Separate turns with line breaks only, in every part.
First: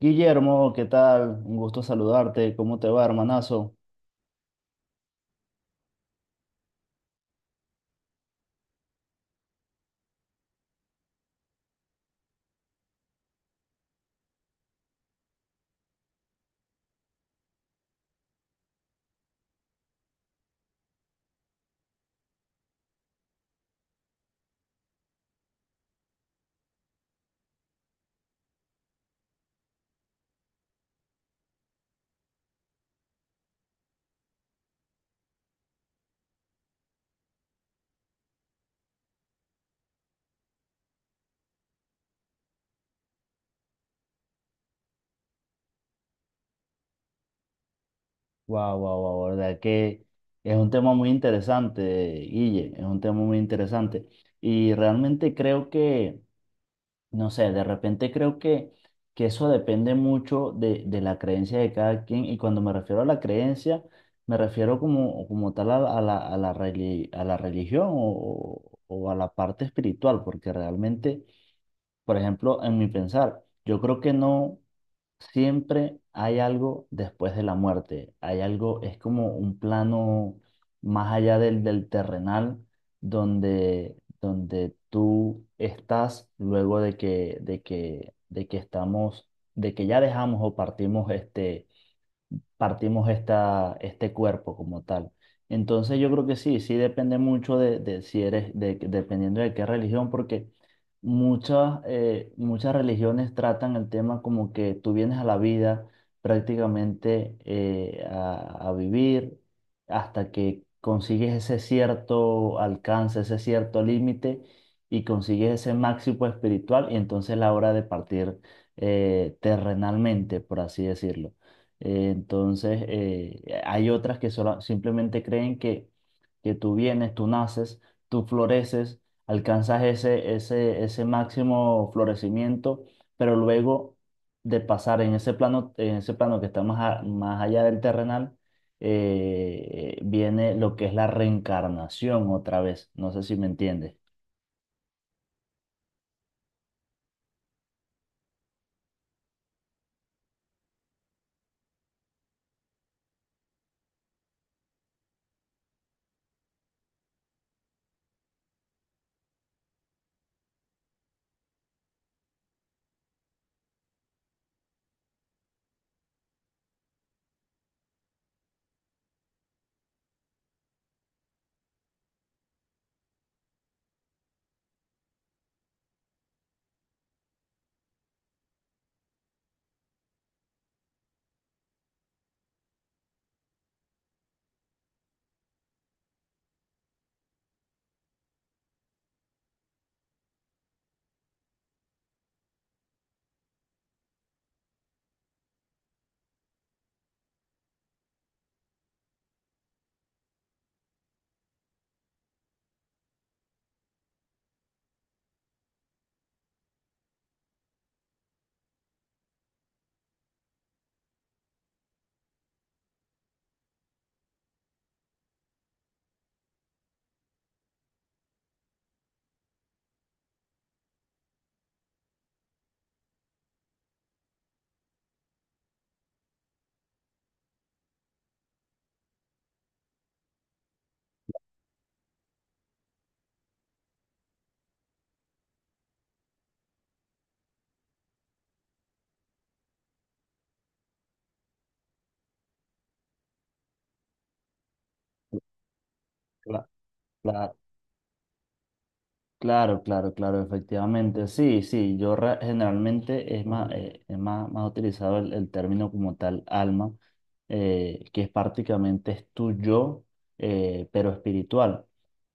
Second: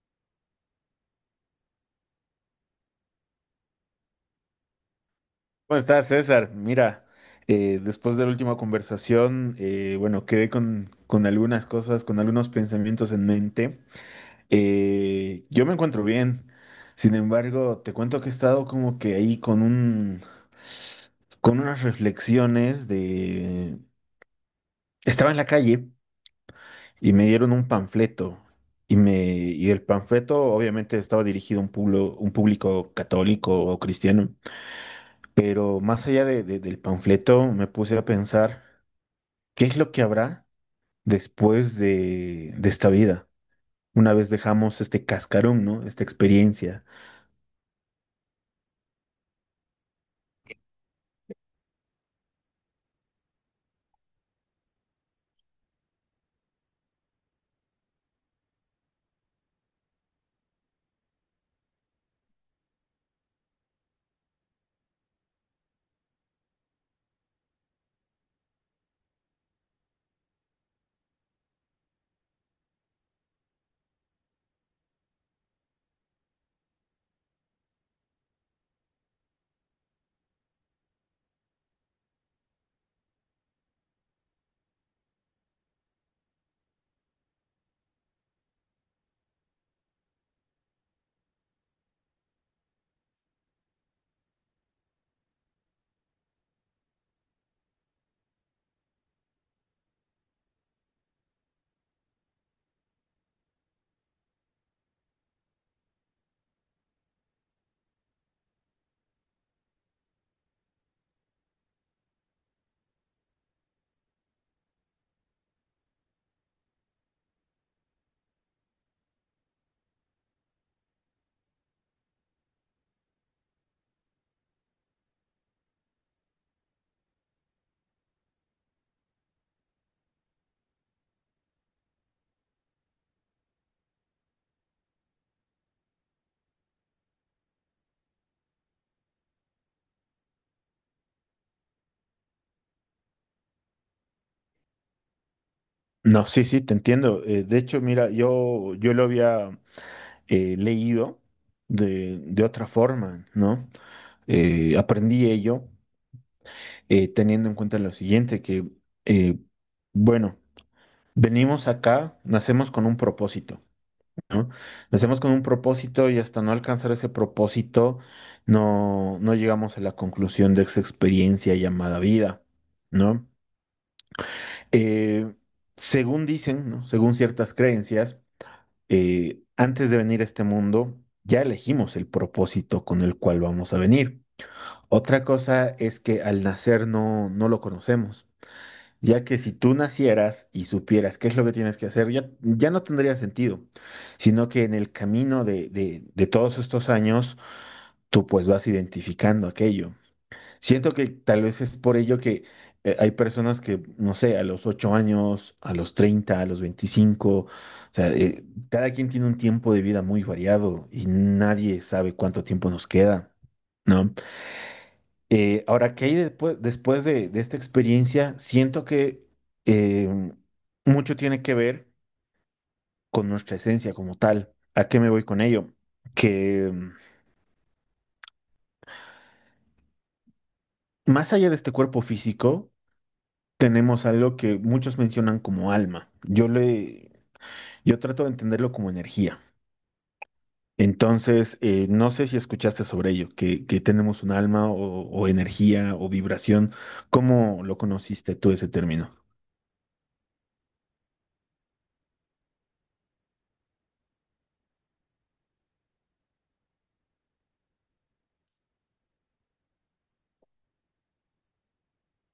Guillermo, ¿qué tal? Un gusto saludarte. ¿Cómo te va, hermanazo?
¿Cómo estás, César? Mira, después de la última conversación, bueno, quedé con algunas cosas, con algunos pensamientos en mente. Yo me encuentro bien, sin embargo, te cuento que he estado como que ahí con un, con unas reflexiones. De... Estaba en la calle y me dieron un panfleto y el panfleto obviamente estaba dirigido a un pueblo, un público católico o cristiano. Pero más allá del panfleto, me puse a pensar qué es lo que habrá después de esta vida, una vez dejamos este cascarón, ¿no? Esta experiencia.
Wow, wow, wow, verdad que es un tema muy interesante, Guille, es un tema muy interesante. Y realmente no sé, de repente creo que eso depende mucho de la creencia de cada quien. Y cuando me refiero a la creencia, me refiero como, como tal a la a la religión o a la parte espiritual, porque realmente por ejemplo, en mi pensar, yo creo que no siempre hay algo después de la muerte, hay algo, es como un plano más allá del terrenal, donde tú estás luego de que estamos, de que ya dejamos o partimos este cuerpo como tal. Entonces yo creo que sí, sí depende mucho de si dependiendo de qué religión, porque muchas, muchas religiones tratan el tema como que tú vienes a la vida prácticamente a vivir hasta que consigues ese cierto alcance, ese cierto límite y consigues ese máximo espiritual y entonces es la hora de partir terrenalmente, por así decirlo. Entonces, hay otras que solo simplemente creen que tú vienes, tú naces, tú floreces, alcanzas ese máximo florecimiento, pero luego de pasar en ese plano que está más allá del terrenal, viene lo que es la reencarnación otra vez. ¿No sé si me entiendes?
No, sí, sí, te entiendo. De hecho, mira, yo lo había leído de otra forma, ¿no? Aprendí ello teniendo en cuenta lo siguiente, eh, bueno, venimos acá, nacemos con un propósito. ¿No? Nacemos con un propósito y hasta no alcanzar ese propósito no llegamos a la conclusión de esa experiencia llamada vida, ¿no? Eh, Según dicen, ¿no? Según ciertas creencias, antes de venir a este mundo ya elegimos el propósito con el cual vamos a venir. Otra cosa es que al nacer no lo conocemos. Ya que si tú nacieras y supieras qué es lo que tienes que hacer, ya no tendría sentido, sino que en el camino de todos estos años, tú pues vas identificando aquello. Siento que tal vez es por ello que hay personas que, no sé, a los 8 años, a los 30 a los 25 o sea, cada quien tiene un tiempo de vida muy variado y nadie sabe cuánto tiempo nos queda, ¿no? Ahora, ¿qué hay después, después de esta experiencia? Siento que eh, mucho tiene que ver con nuestra esencia como tal. ¿A qué me voy con ello? Que más allá de este cuerpo físico, tenemos algo que muchos mencionan como alma. Yo trato de entenderlo como energía. Entonces, no sé si escuchaste sobre ello, que tenemos un alma o energía o
Cla-
vibración.
Claro,
¿Cómo lo conociste tú ese término?
claro, efectivamente. Sí, sí, generalmente es más, más utilizado el término como tal alma, que es prácticamente es tu yo, pero espiritual.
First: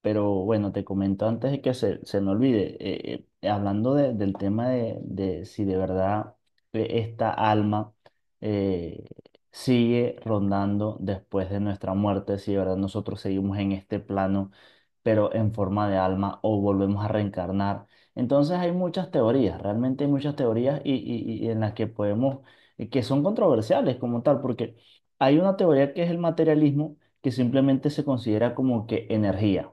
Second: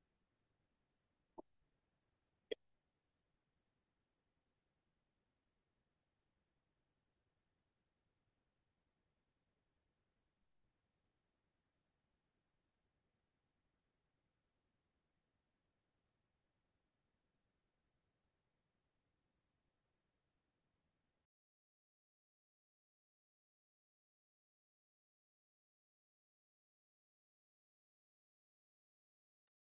Pero bueno, te comento antes de que se me olvide, hablando de- del tema de si de verdad esta alma eh, sigue rondando después de nuestra muerte, si de verdad nosotros seguimos en este plano pero en forma de alma o volvemos a reencarnar. Entonces hay muchas teorías, realmente hay muchas teorías y en las que podemos, y que son controversiales como tal, porque hay una teoría que es el materialismo, que simplemente se considera como que energía.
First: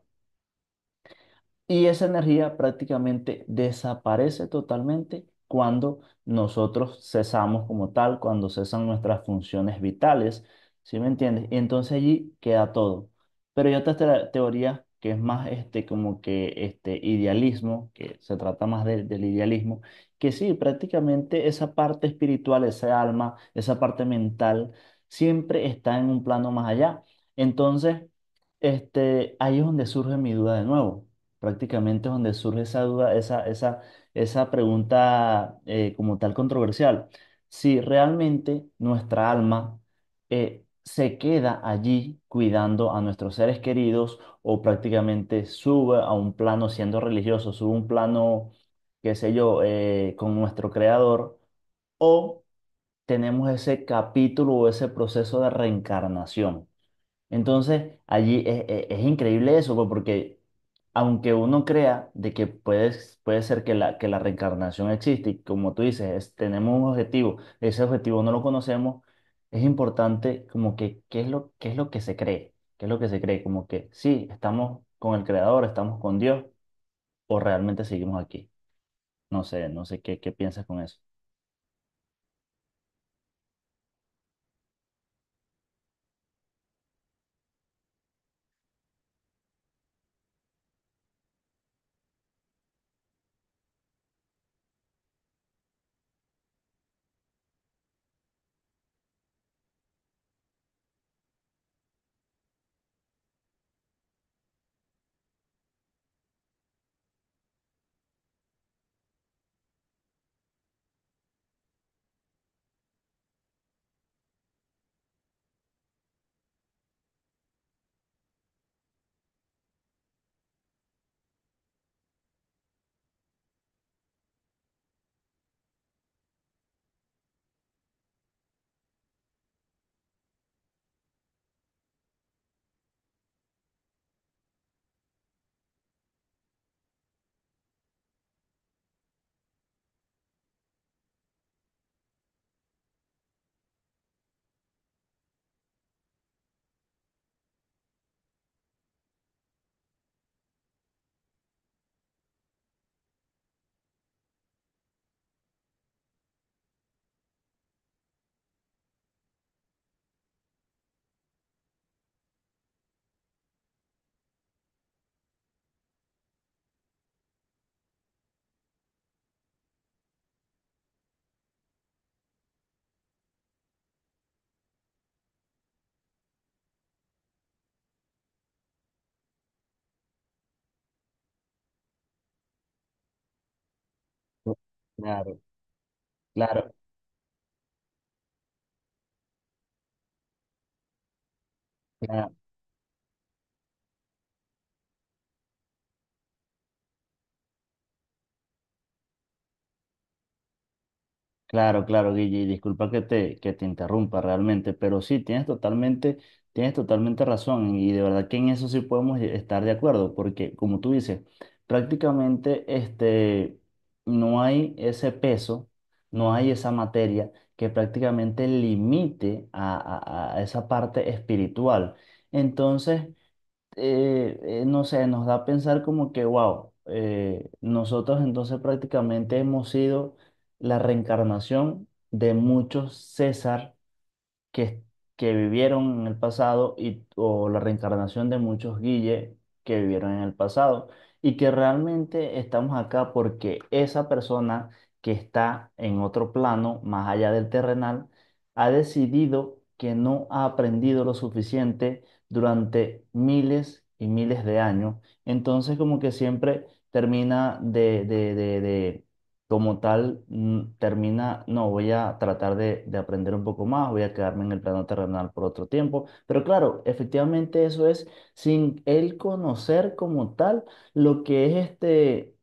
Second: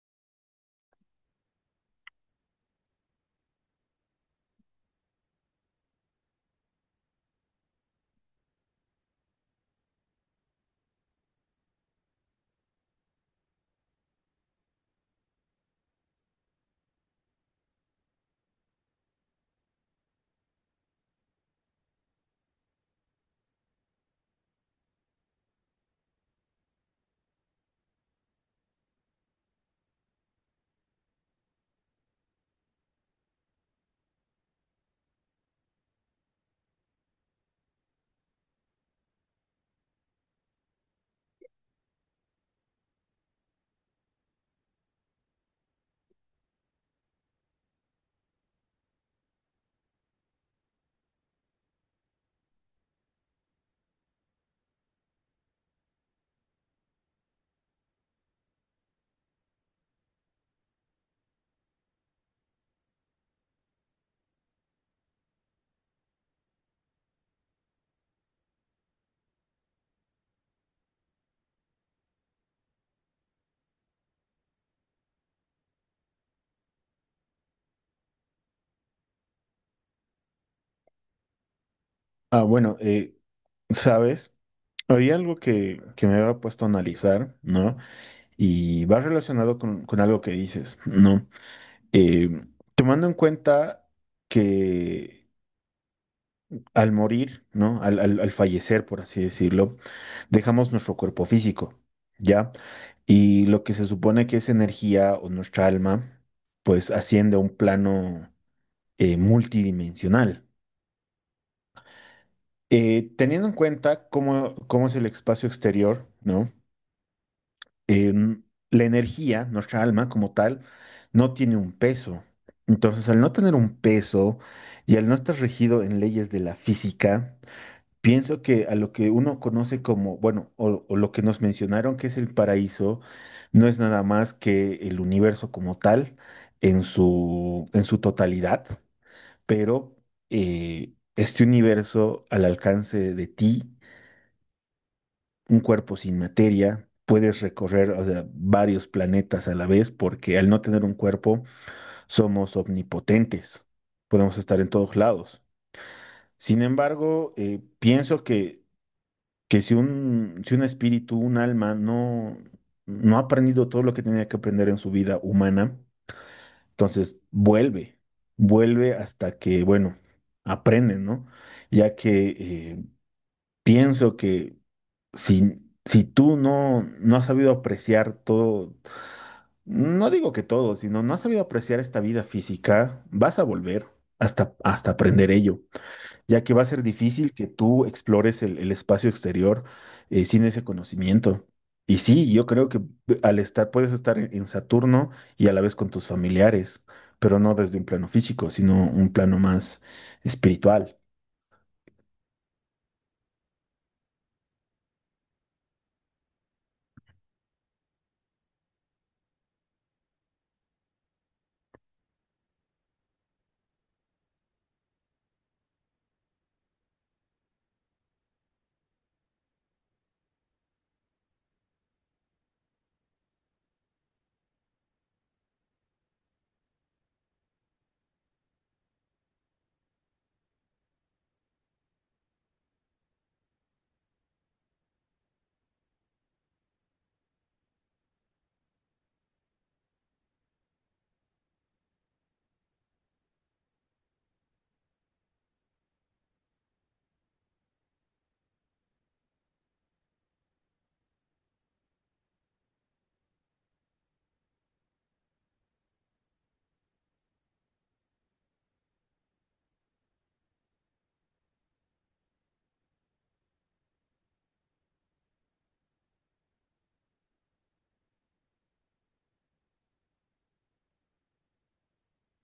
Y esa energía prácticamente desaparece totalmente cuando nosotros cesamos como tal, cuando cesan nuestras funciones vitales, ¿sí me entiendes? Y entonces allí queda todo. Pero hay otra teoría que es más este como que este idealismo, que se trata más de- del idealismo, que sí, prácticamente esa parte espiritual, esa alma, esa parte mental, siempre está en un plano más allá. Entonces, este, ahí es donde surge mi duda de nuevo, prácticamente es donde surge esa duda, esa pregunta como tal controversial. Si realmente nuestra alma se queda allí cuidando a nuestros seres queridos o prácticamente sube a un plano siendo religioso, sube a un plano, qué sé yo, con nuestro creador o tenemos ese capítulo o ese proceso de reencarnación. Entonces, es increíble eso, pues, porque aunque uno crea de que puedes, puede ser que que la reencarnación existe, y como tú dices, es- tenemos un objetivo, ese objetivo no lo conocemos, es importante como que qué es lo que se cree, qué es lo que se cree, como que sí, estamos con el Creador, estamos con Dios, o realmente seguimos aquí. No sé, no sé qué, qué piensas con eso.
Ah, bueno, ¿sabes? Había algo que me había puesto a analizar, ¿no? Y va relacionado con algo que dices, ¿no? Eh, Tomando en cuenta que al morir, ¿no? Al fallecer, por así decirlo, dejamos nuestro cuerpo físico, ¿ya? Y lo que se supone que es energía o nuestra alma, pues asciende a un plano multidimensional. Teniendo en cuenta cómo, cómo es el espacio exterior, ¿no? em, la energía, nuestra alma como tal, no tiene un peso. Entonces, al no tener un peso y al no estar regido en leyes de la física, pienso que a lo que uno conoce como, bueno, o lo que nos mencionaron que es el paraíso, no es nada más que el universo como tal en su totalidad, pero este universo al alcance de ti, un cuerpo sin materia, puedes recorrer, o sea, varios planetas a la vez, porque al no tener un cuerpo somos omnipotentes, podemos estar en todos lados. Sin embargo, pienso que si un, si un espíritu, un alma, no, no ha aprendido todo lo que tenía que aprender en su vida humana, entonces vuelve, vuelve hasta que, bueno, aprende, ¿no? Ya que eh, pienso que si, si tú no, no has sabido apreciar todo, no digo que todo, sino no has sabido apreciar esta vida física, vas a volver hasta, hasta aprender
Claro,
ello, ya que va a
claro,
ser difícil que tú explores el espacio exterior sin ese conocimiento. Y sí,
claro.
yo creo que al estar, puedes estar en Saturno y a la vez con tus familiares, pero no desde un plano físico, sino un plano más espiritual.
Claro, claro, Guille, y disculpa que te interrumpa realmente, pero sí, tienes totalmente razón y de verdad que en eso sí podemos estar de acuerdo, porque como tú dices, prácticamente este, no hay ese peso, no hay esa materia que prácticamente limite a esa parte espiritual. Entonces, no sé, nos da a pensar como que, wow, nosotros entonces prácticamente hemos sido la reencarnación de muchos César que, que vivieron en el pasado y, o la reencarnación de muchos Guille que vivieron en el pasado y que realmente estamos acá porque esa persona que está en otro plano, más allá del terrenal, ha decidido que no ha aprendido lo suficiente durante miles y miles de años. Entonces como que siempre termina de como tal mm, termina, no, voy a tratar de aprender un poco más, voy a quedarme en el plano terrenal por otro tiempo, pero claro, efectivamente eso es sin él conocer como tal lo que es este,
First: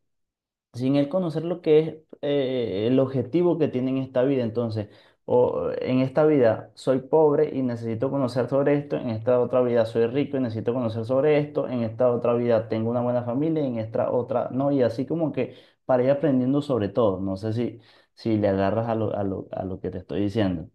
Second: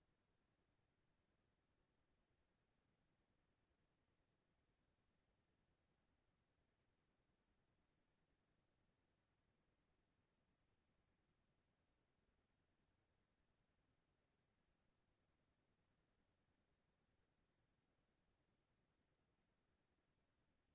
sin él conocer lo que es el objetivo que tiene en esta vida. Entonces, o en esta vida soy pobre y necesito conocer sobre esto, en esta otra vida soy rico y necesito conocer sobre esto, en esta otra vida tengo una buena familia y en esta otra no, y así como que para ir aprendiendo sobre todo. No sé si, si le agarras a lo que te estoy diciendo.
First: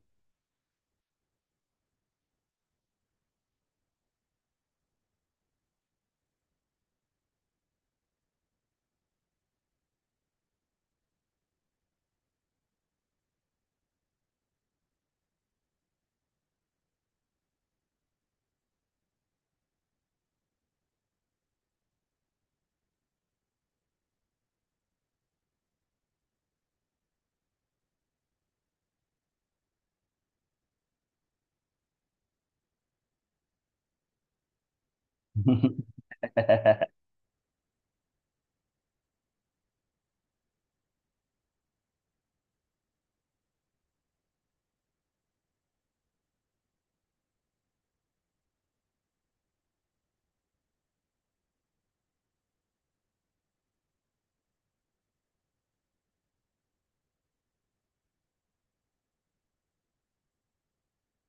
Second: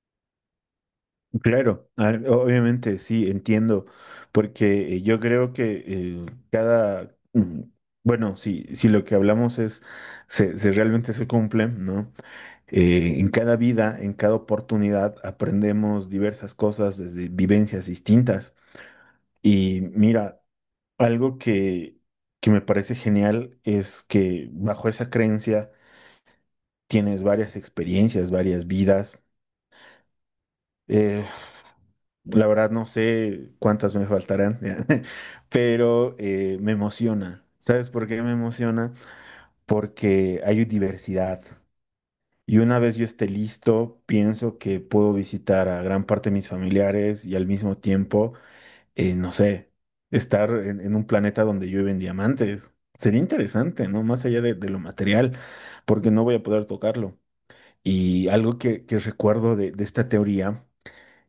Claro, ah, obviamente sí, entiendo, porque yo creo que cada, mm, bueno, si, si lo que hablamos se, se realmente se cumple, ¿no? En cada vida, en cada oportunidad, aprendemos diversas cosas desde vivencias distintas. Y mira, algo que me parece genial es que bajo esa creencia tienes varias experiencias, varias vidas. Eh, La verdad no sé cuántas me faltarán, pero me emociona. ¿Sabes por qué me emociona? Porque hay diversidad. Y una vez yo esté listo, pienso que puedo visitar a gran parte de mis familiares y al mismo tiempo, no sé, estar en un planeta donde llueven diamantes. Sería interesante, ¿no? Más allá de lo material, porque no voy a poder tocarlo. Y algo que recuerdo de esta teoría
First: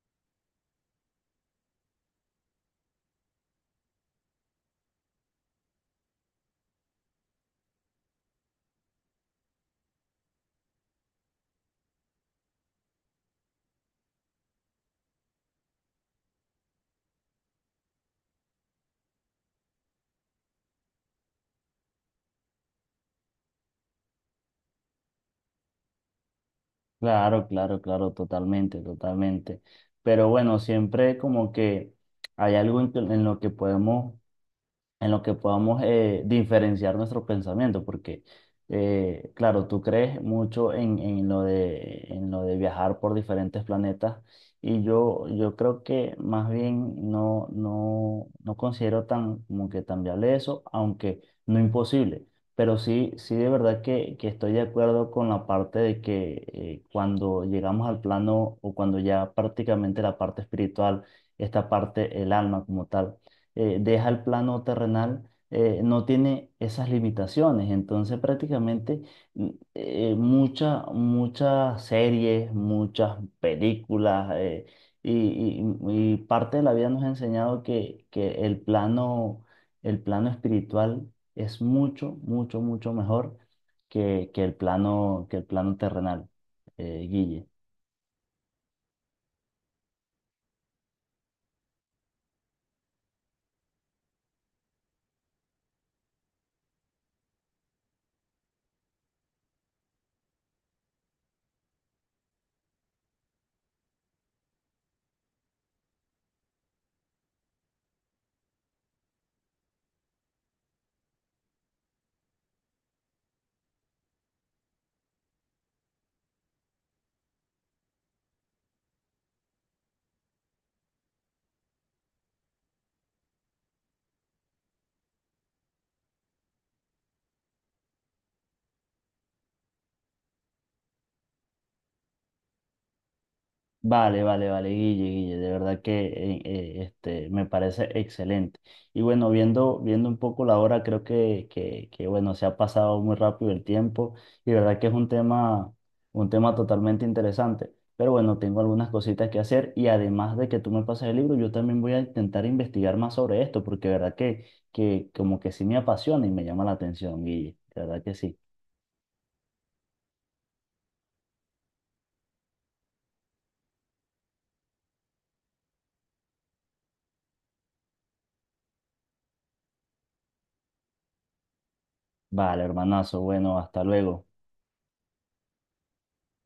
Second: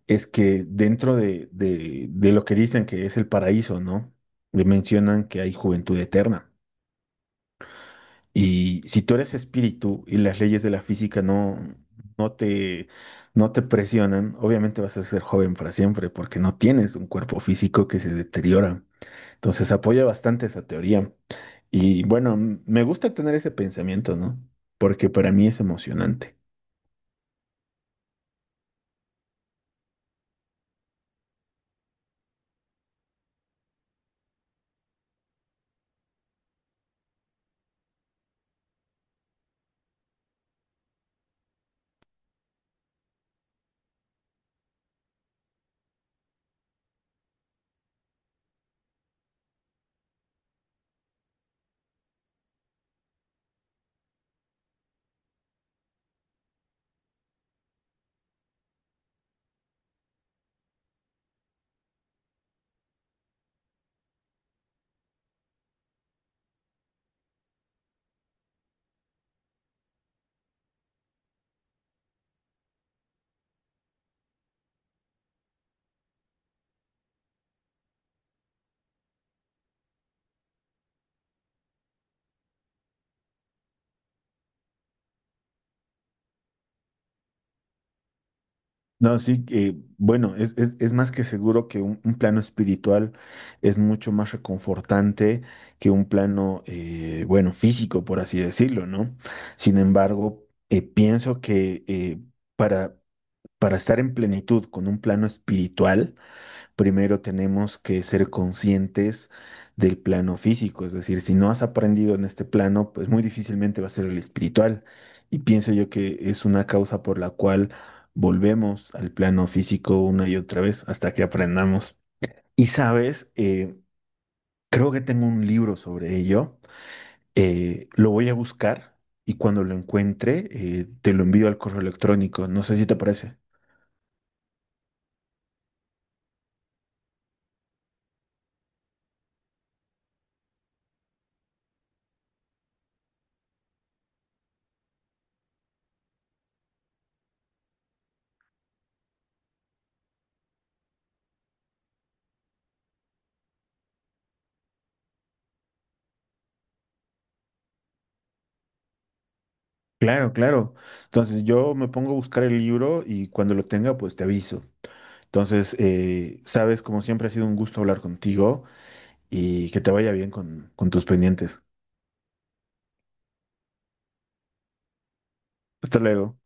es que dentro de lo que dicen que es el paraíso, ¿no? Le mencionan que hay juventud eterna. Y si tú eres espíritu y las leyes de la física no, no te, no te presionan, obviamente vas a ser joven para siempre porque no tienes un cuerpo físico que se deteriora. Entonces apoya bastante esa teoría. Y bueno, me gusta tener ese pensamiento, ¿no? Porque para mí es emocionante.
Claro, claro, claro, totalmente, totalmente. Pero bueno, siempre como que hay algo en lo que podemos, en lo que podamos diferenciar nuestro pensamiento, porque, claro, tú crees mucho en lo de viajar por diferentes planetas y yo creo que más bien no, no, no considero tan, como que tan viable eso, aunque no imposible. Pero sí, sí de verdad que estoy de acuerdo con la parte de que cuando llegamos al plano o cuando ya prácticamente la parte espiritual, esta parte, el alma como tal, deja el plano terrenal, no tiene esas limitaciones. Entonces prácticamente mm, muchas series, muchas películas y, y parte de la vida nos ha enseñado que el plano espiritual es mucho, mucho, mucho mejor que el plano terrenal, Guille.
No, sí, bueno, es, es más que seguro que un plano espiritual es mucho más reconfortante que un plano, bueno, físico, por así decirlo, ¿no? Sin embargo, pienso que para, para estar en plenitud con un plano espiritual, primero tenemos que ser conscientes del plano físico, es decir, si no has aprendido en este plano, pues muy difícilmente va a ser el espiritual. Y pienso yo que es una causa por la cual volvemos al plano físico una y otra vez hasta que aprendamos. Y sabes, creo que tengo un libro sobre ello, lo voy a buscar y cuando lo encuentre, te lo envío al correo electrónico, no sé si te parece.
Vale, vale, vale, Guille, Guille, de verdad que este, me parece excelente. Y bueno, viendo, viendo un poco la hora, creo bueno, se ha pasado muy rápido el tiempo y de verdad que es un tema totalmente interesante. Pero bueno, tengo algunas cositas que hacer y además de que tú me pases el libro, yo también voy a intentar investigar más sobre esto porque de verdad que como que sí me apasiona y me llama la atención, Guille, de verdad que sí.
Claro, claro. Entonces yo me pongo a buscar el libro y cuando lo tenga, pues te aviso. Entonces, sabes, como siempre ha sido un gusto hablar contigo y que te vaya bien con tus pendientes.
Vale, hermanazo, bueno, hasta luego.
Hasta luego.